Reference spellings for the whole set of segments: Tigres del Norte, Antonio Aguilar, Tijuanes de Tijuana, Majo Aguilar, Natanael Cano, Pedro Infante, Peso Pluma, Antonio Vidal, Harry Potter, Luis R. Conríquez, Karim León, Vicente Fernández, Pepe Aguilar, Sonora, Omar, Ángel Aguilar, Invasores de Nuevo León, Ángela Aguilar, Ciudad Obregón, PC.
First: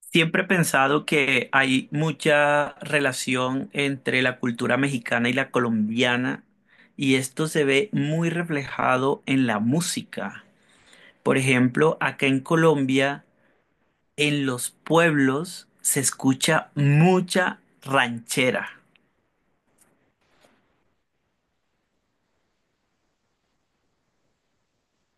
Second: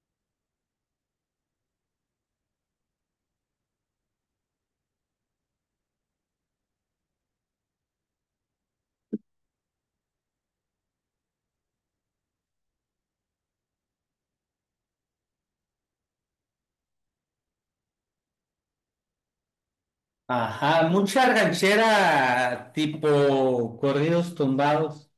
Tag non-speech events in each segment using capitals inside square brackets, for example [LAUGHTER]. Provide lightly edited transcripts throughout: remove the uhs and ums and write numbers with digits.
Siempre he pensado que hay mucha relación entre la cultura mexicana y la colombiana, y esto se ve muy reflejado en la música. Por ejemplo, acá en Colombia, en los pueblos se escucha mucha ranchera Ajá, mucha ranchera tipo corridos tumbados,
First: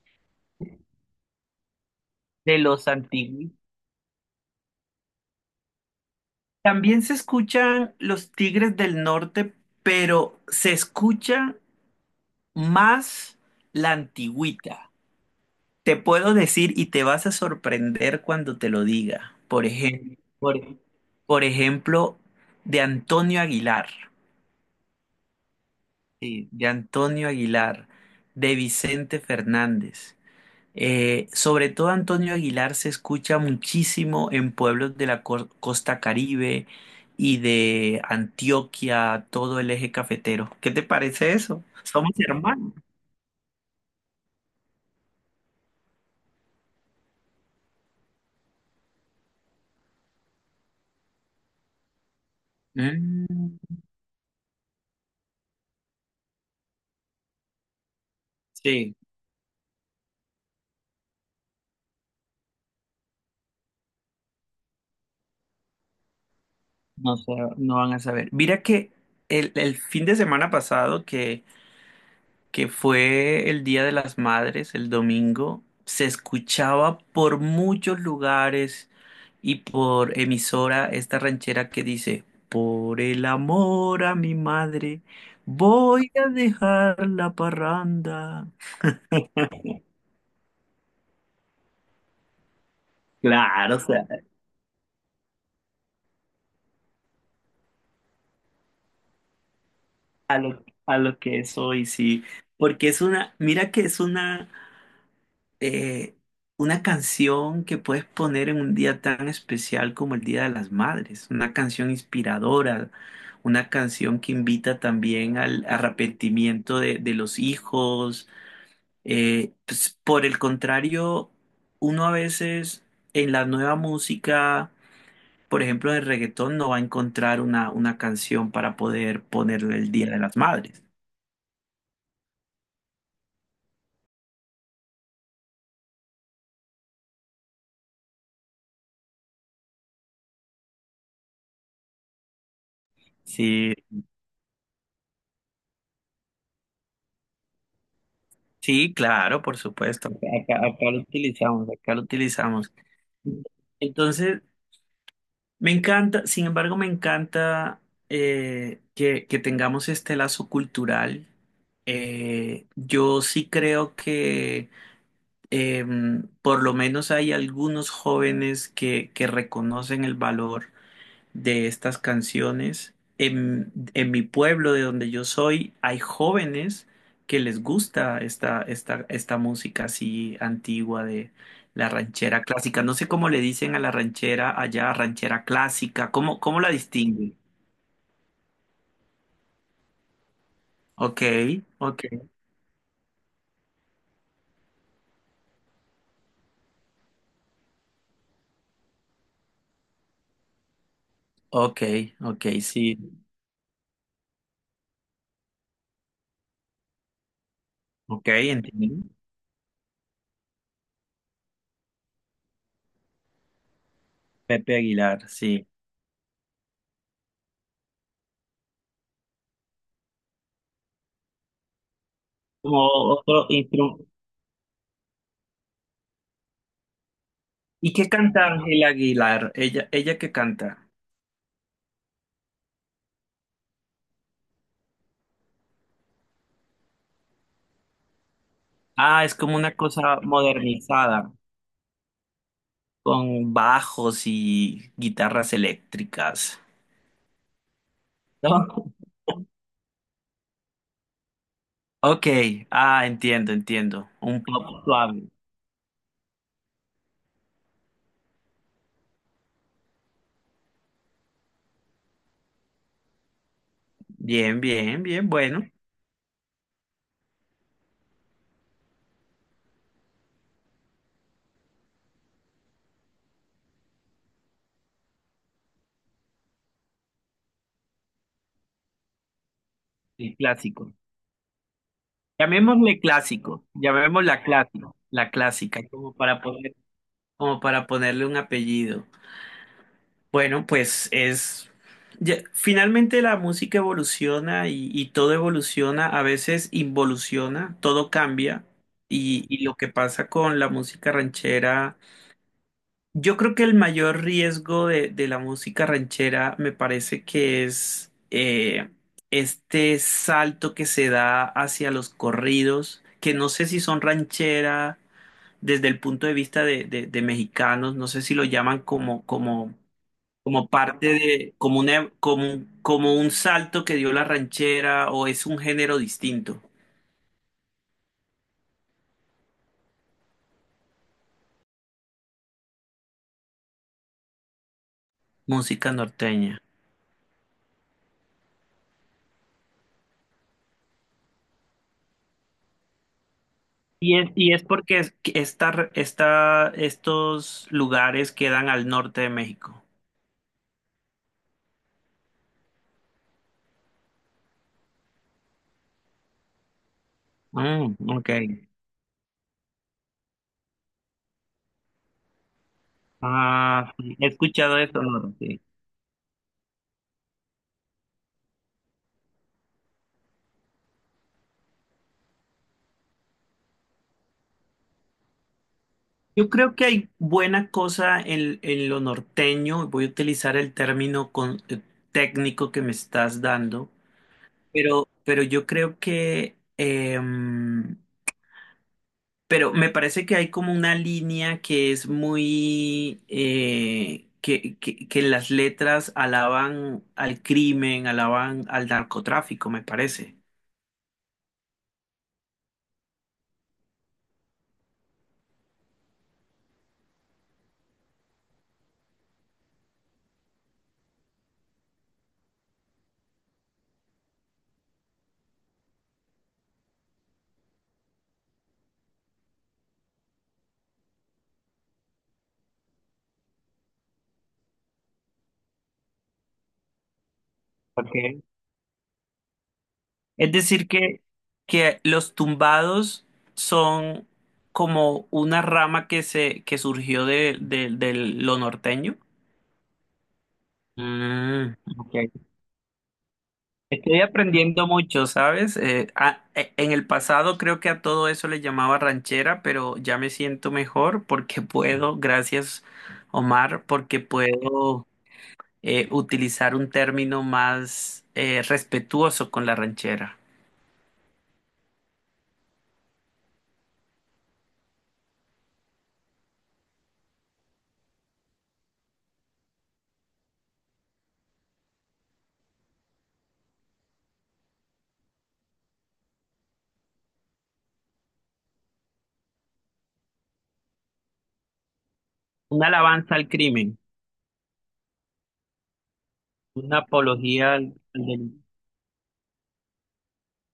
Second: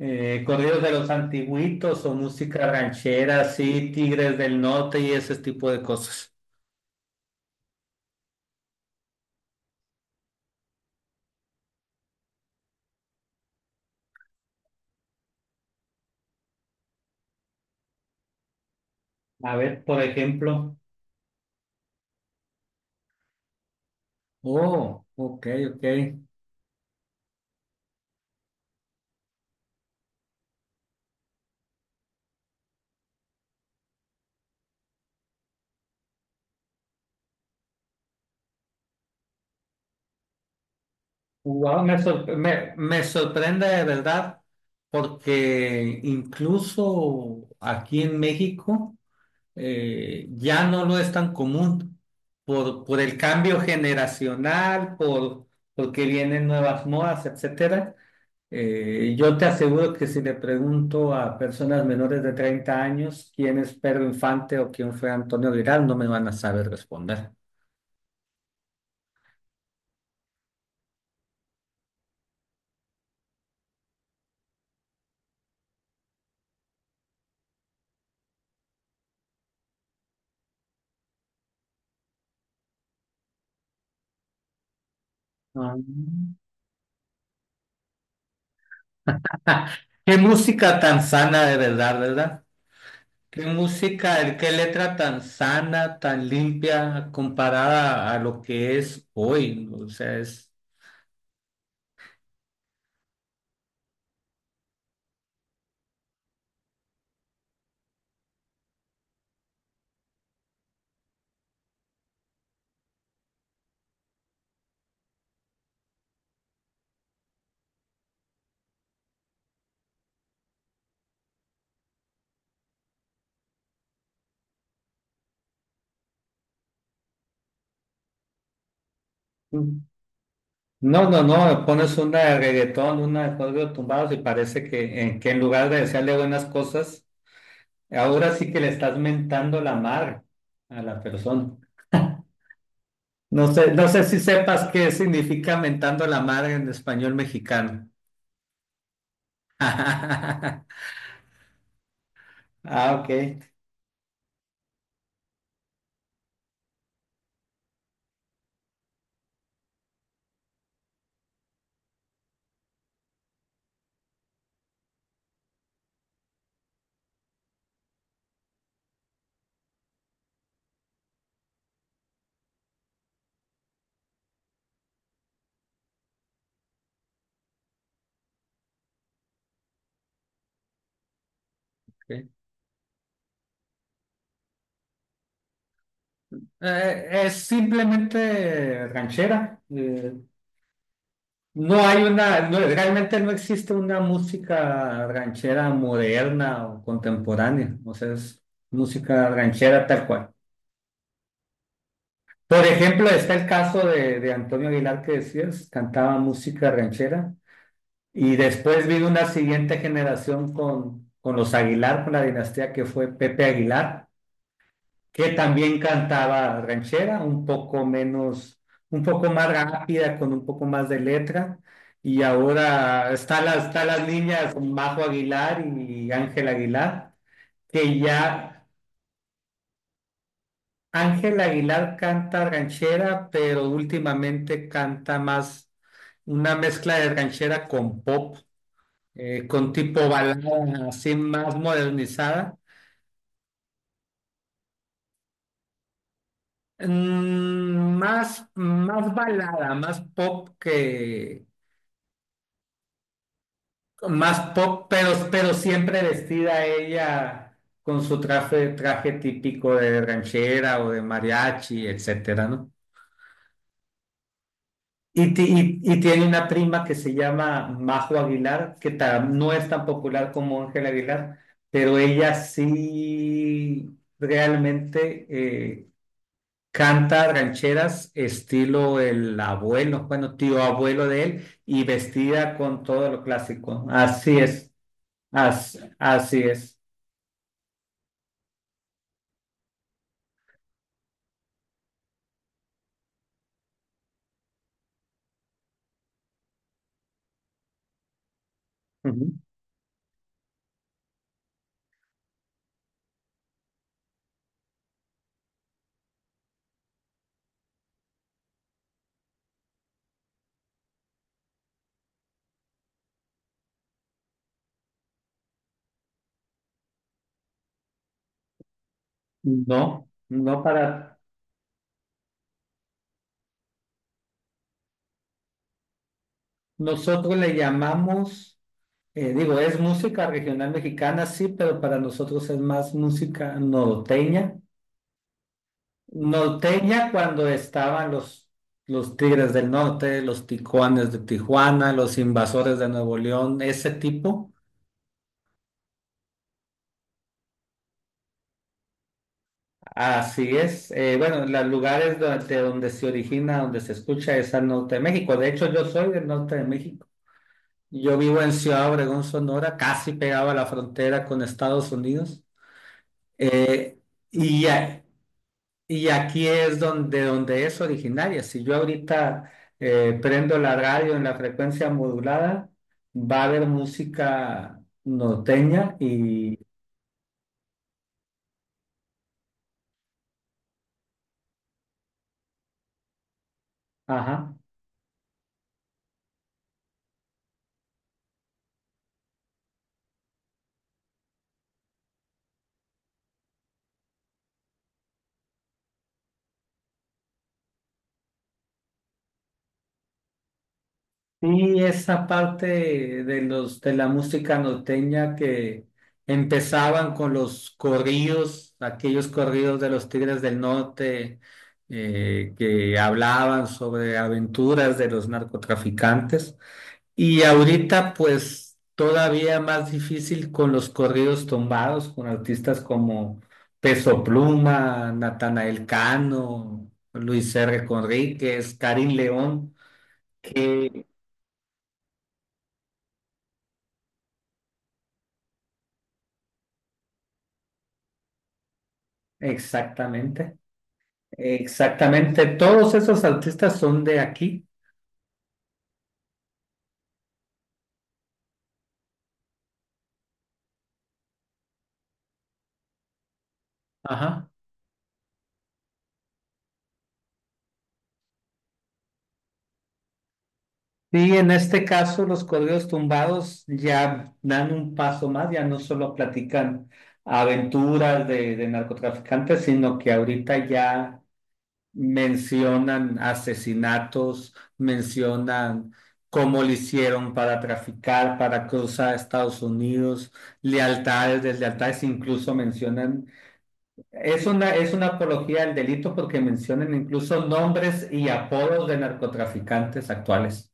corridos de los antiguitos o de música los ranchera, antiguos. sí, Tigres del Norte y ese tipo de cosas. También se escuchan los Tigres del Norte, pero se escucha más la antigüita. Te puedo decir y te vas a sorprender cuando te lo diga. A ver, por ejemplo. Por ejemplo, de Antonio Aguilar, Oh, ok, ok. sí, de Antonio Aguilar, de Vicente Fernández. Sobre todo Antonio Aguilar se escucha muchísimo en pueblos de la costa Caribe y de Antioquia, todo el eje cafetero. ¿Qué te parece eso? Wow, Somos hermanos. me sorprende de verdad porque incluso aquí en México. Ya no lo es tan común por el Mm, cambio generacional, porque vienen nuevas modas, etcétera. sí. Yo te aseguro que si le pregunto a personas menores de 30 años quién es Pedro Infante o quién fue Antonio Vidal, no me van a saber No, responder. sé, no van a saber. Mira que el fin de semana pasado, que fue el Día de las Madres, el domingo, se escuchaba por muchos lugares y por emisora esta ranchera que dice, por el amor a mi madre, Ah. voy a dejar la parranda. [LAUGHS] Qué música tan sana de verdad, ¿verdad? Qué Claro, o sea, música, qué letra tan sana, tan limpia comparada a lo que es hoy, ¿no? O sea, es... a lo que es hoy, sí. Porque es una, mira que es eh, una canción que puedes poner en un día tan especial como el Día de las Madres, una canción inspiradora, una canción que invita también al arrepentimiento de los hijos. Pues, por el contrario, uno a veces en la nueva música, por ejemplo, en el reggaetón, no va a encontrar una canción para poder ponerle el Día de las Madres. No, no, no, pones una de reggaetón, una de corridos tumbados y parece que, que en lugar de desearle buenas cosas, ahora sí que le estás mentando la madre a la persona. No sé, Sí, no sé si sepas qué significa mentando la madre en español mexicano. sí, claro, por supuesto. Acá, [LAUGHS] acá lo utilizamos, acá lo utilizamos. Ah, ok, Entonces, me encanta, sin embargo, me encanta que tengamos este lazo cultural. Yo sí creo que por lo menos hay algunos jóvenes que reconocen el valor de estas canciones. En mi pueblo, de donde yo soy, hay jóvenes que les gusta esta música así antigua de la ok. ranchera clásica. No sé cómo le dicen a la ranchera allá, ranchera clásica. ¿ cómo la Es distinguen? simplemente ranchera. Ok, No hay ok, una, realmente no existe una música ranchera moderna o contemporánea, o sea, es música ranchera tal cual. ok, ok, Por sí, ejemplo, está el caso de Antonio Aguilar que decías, cantaba música ranchera ok, y después entiendo. vino una siguiente generación con los Aguilar, con la dinastía que fue Pepe Aguilar, Pepe que Aguilar, sí. también cantaba ranchera, un poco menos, un poco más rápida, con un poco más de letra. Y Como ahora otro está las niñas Majo Aguilar y Ángel Aguilar, ¿y que qué canta ya Ángela Aguilar? Ella qué canta. Ángel Aguilar canta ranchera, pero últimamente canta más una mezcla de ranchera con pop, Ah, es como con una tipo cosa balada así modernizada. más modernizada. Con bajos y guitarras eléctricas. Más, ¿No? más balada, más pop que... Ok, ah, entiendo, entiendo. Más Un pop pop, suave. pero siempre vestida ella con su traje, traje típico de ranchera o de mariachi, etcétera, ¿no? Bien, bien, bien, Y, bueno. Y tiene una prima que se llama Majo Aguilar, que no es tan popular como Ángela Aguilar, pero ella sí realmente canta rancheras estilo el abuelo, El bueno, tío clásico. abuelo de él, y vestida con Llamémosle todo lo clásico. clásico. Así Llamémosla es, clásico. La clásica, como así para poner, es. como para ponerle un apellido. Bueno, pues es. Finalmente la música evoluciona y todo evoluciona, a veces involuciona, todo cambia. Ujú. Y lo que pasa con la música ranchera. Yo creo que el mayor riesgo de la música ranchera me parece que es este salto que se da hacia los corridos, que no sé si son ranchera desde el punto de vista de mexicanos, no sé si lo llaman No, no, como parte para de, como una- como un salto que dio la ranchera o es un género distinto, nosotros le llamamos, digo, es música regional mexicana, sí, pero para nosotros es más música norteña. música norteña. Norteña cuando estaban los Tigres del Norte, los Tijuanes de Tijuana, los Invasores de Nuevo León, ese tipo. Y es porque estos lugares quedan al norte de México. Así es. Bueno, los lugares de donde se origina, donde se escucha es al norte de México. De hecho, yo soy del norte de México. Mm, Yo ok. vivo en Ciudad Obregón, Sonora, casi pegado a la frontera con Estados Unidos. Ah, Eh, sí, he y, escuchado de a- Sonora, sí. y aquí es donde, donde es originaria. Si yo ahorita prendo la radio en la frecuencia modulada, va a haber música norteña Yo y... creo que hay buena cosa en lo norteño. Voy a utilizar el término técnico que me estás dando, Ajá. Pero yo creo que pero me parece que hay como una línea que es muy, que las letras alaban al crimen, alaban al narcotráfico, me parece. Sí, esa parte de los de la música norteña que empezaban con los corridos, aquellos corridos de los Tigres del Norte que hablaban sobre aventuras de los narcotraficantes. Y ahorita, pues, todavía más difícil con los corridos tumbados, con artistas como Peso Pluma, Natanael Cano, Luis R. Okay. Conríquez, Karim León, Es decir, que... que los tumbados son como una rama que surgió de lo norteño. Exactamente, Mm, ok. exactamente. Todos esos artistas son de Estoy aquí. aprendiendo mucho, ¿sabes? En el pasado creo que a todo eso le llamaba ranchera, pero ya me siento mejor porque [LAUGHS] puedo, gracias Omar, porque Ajá. puedo utilizar un término más respetuoso con la ranchera. Y en este caso, los corridos tumbados ya dan un paso más, ya no solo platican aventuras de narcotraficantes, sino que ahorita ya mencionan asesinatos, mencionan cómo le hicieron para traficar, para cruzar a Estados Unidos, lealtades, deslealtades, incluso Una mencionan... alabanza al crimen, es una apología del delito porque mencionan una incluso apología al- nombres al y del, apodos de narcotraficantes actuales.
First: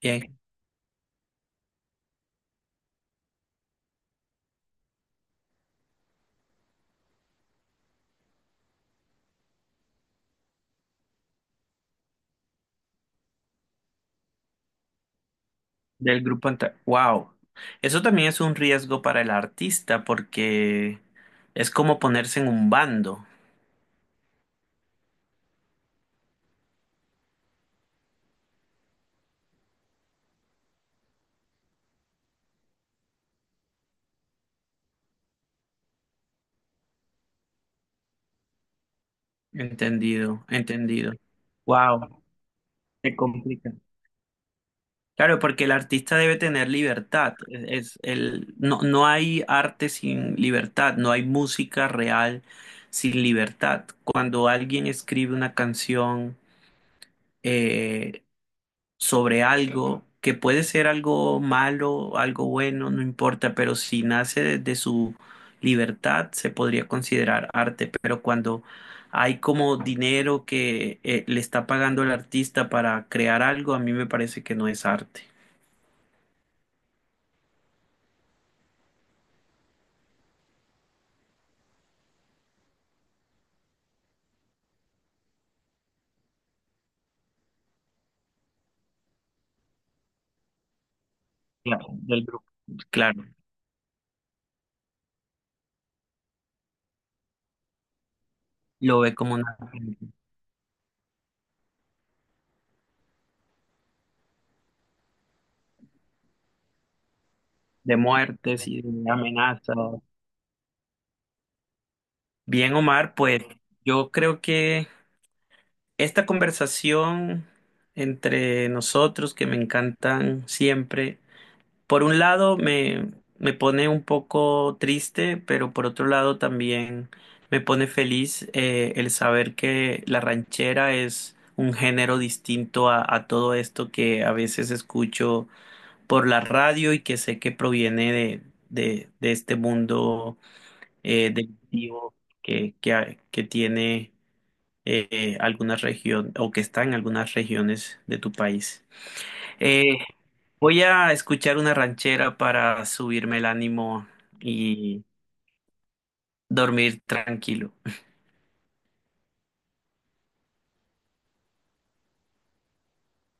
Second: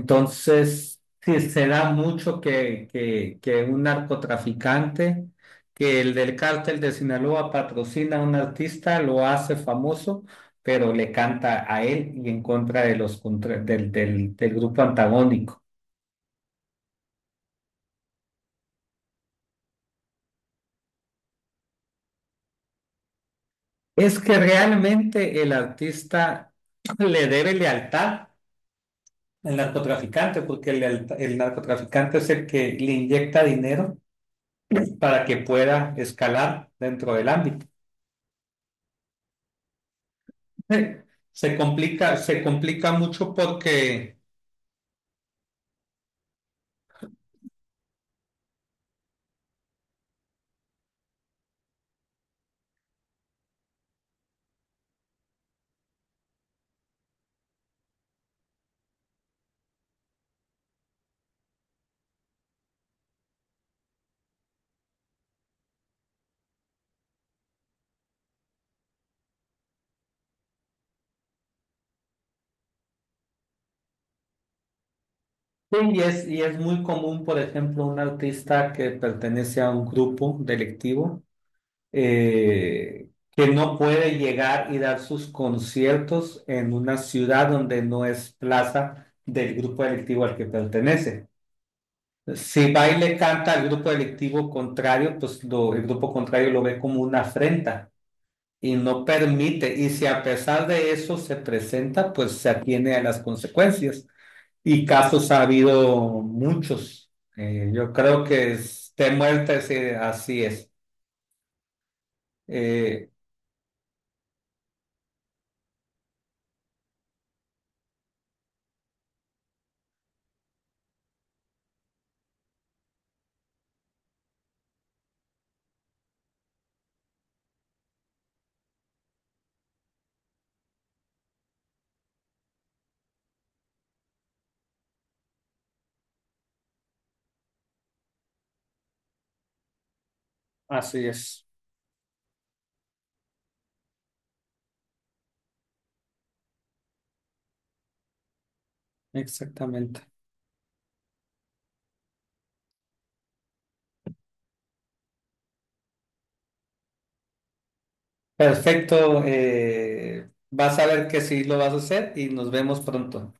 bien, sí, se da mucho que un narcotraficante, que el del cártel de Sinaloa patrocina a un artista, lo hace famoso, pero le canta a él y en contra de los, del grupo antagónico. del grupo. ¡Wow! Eso también es un riesgo para el artista porque es como ponerse en un bando. Es que realmente el artista le debe lealtad el narcotraficante, porque el, el narcotraficante es el que le inyecta dinero para que pueda escalar dentro del ámbito. Entendido, [LAUGHS] entendido. Wow, se complica se mucho complica. porque... Claro, porque el artista debe tener libertad. Es el, no, no hay arte sin libertad, no hay música real sin libertad. Cuando alguien escribe una canción, eh, sobre algo que puede ser algo malo, algo bueno, no importa, pero si nace de su libertad se podría considerar arte, pero cuando hay como dinero que le está pagando el artista para crear algo, a mí me parece que no es arte. Sí, y es muy común, por ejemplo, un artista que pertenece a un grupo delictivo que no puede llegar y dar sus conciertos en una ciudad donde no es plaza del grupo delictivo al que pertenece. Claro, del grupo, Si va y le claro. canta al grupo delictivo contrario, pues el grupo contrario lo ve como una afrenta y Lo no ve como una permite. Y si a pesar de eso se presenta, pues se atiene a las consecuencias. Y casos ha habido muchos. Yo de creo que muertes y es de de muerte, sí, amenazas. así es. Bien, Eh, Omar, pues yo creo que esta conversación entre nosotros, que me encantan siempre, por un me pone un poco triste, pero por otro lado también me pone feliz el saber que la ranchera es un género distinto a todo esto que a veces escucho por la radio y que sé que proviene de este mundo Así es, delictivo que tiene algunas regiones o que está en algunas regiones de tu país. Eh, exactamente. Voy a escuchar una ranchera para subirme el ánimo y dormir tranquilo. Perfecto. Vas a ver que sí lo vas a hacer y nos vemos pronto.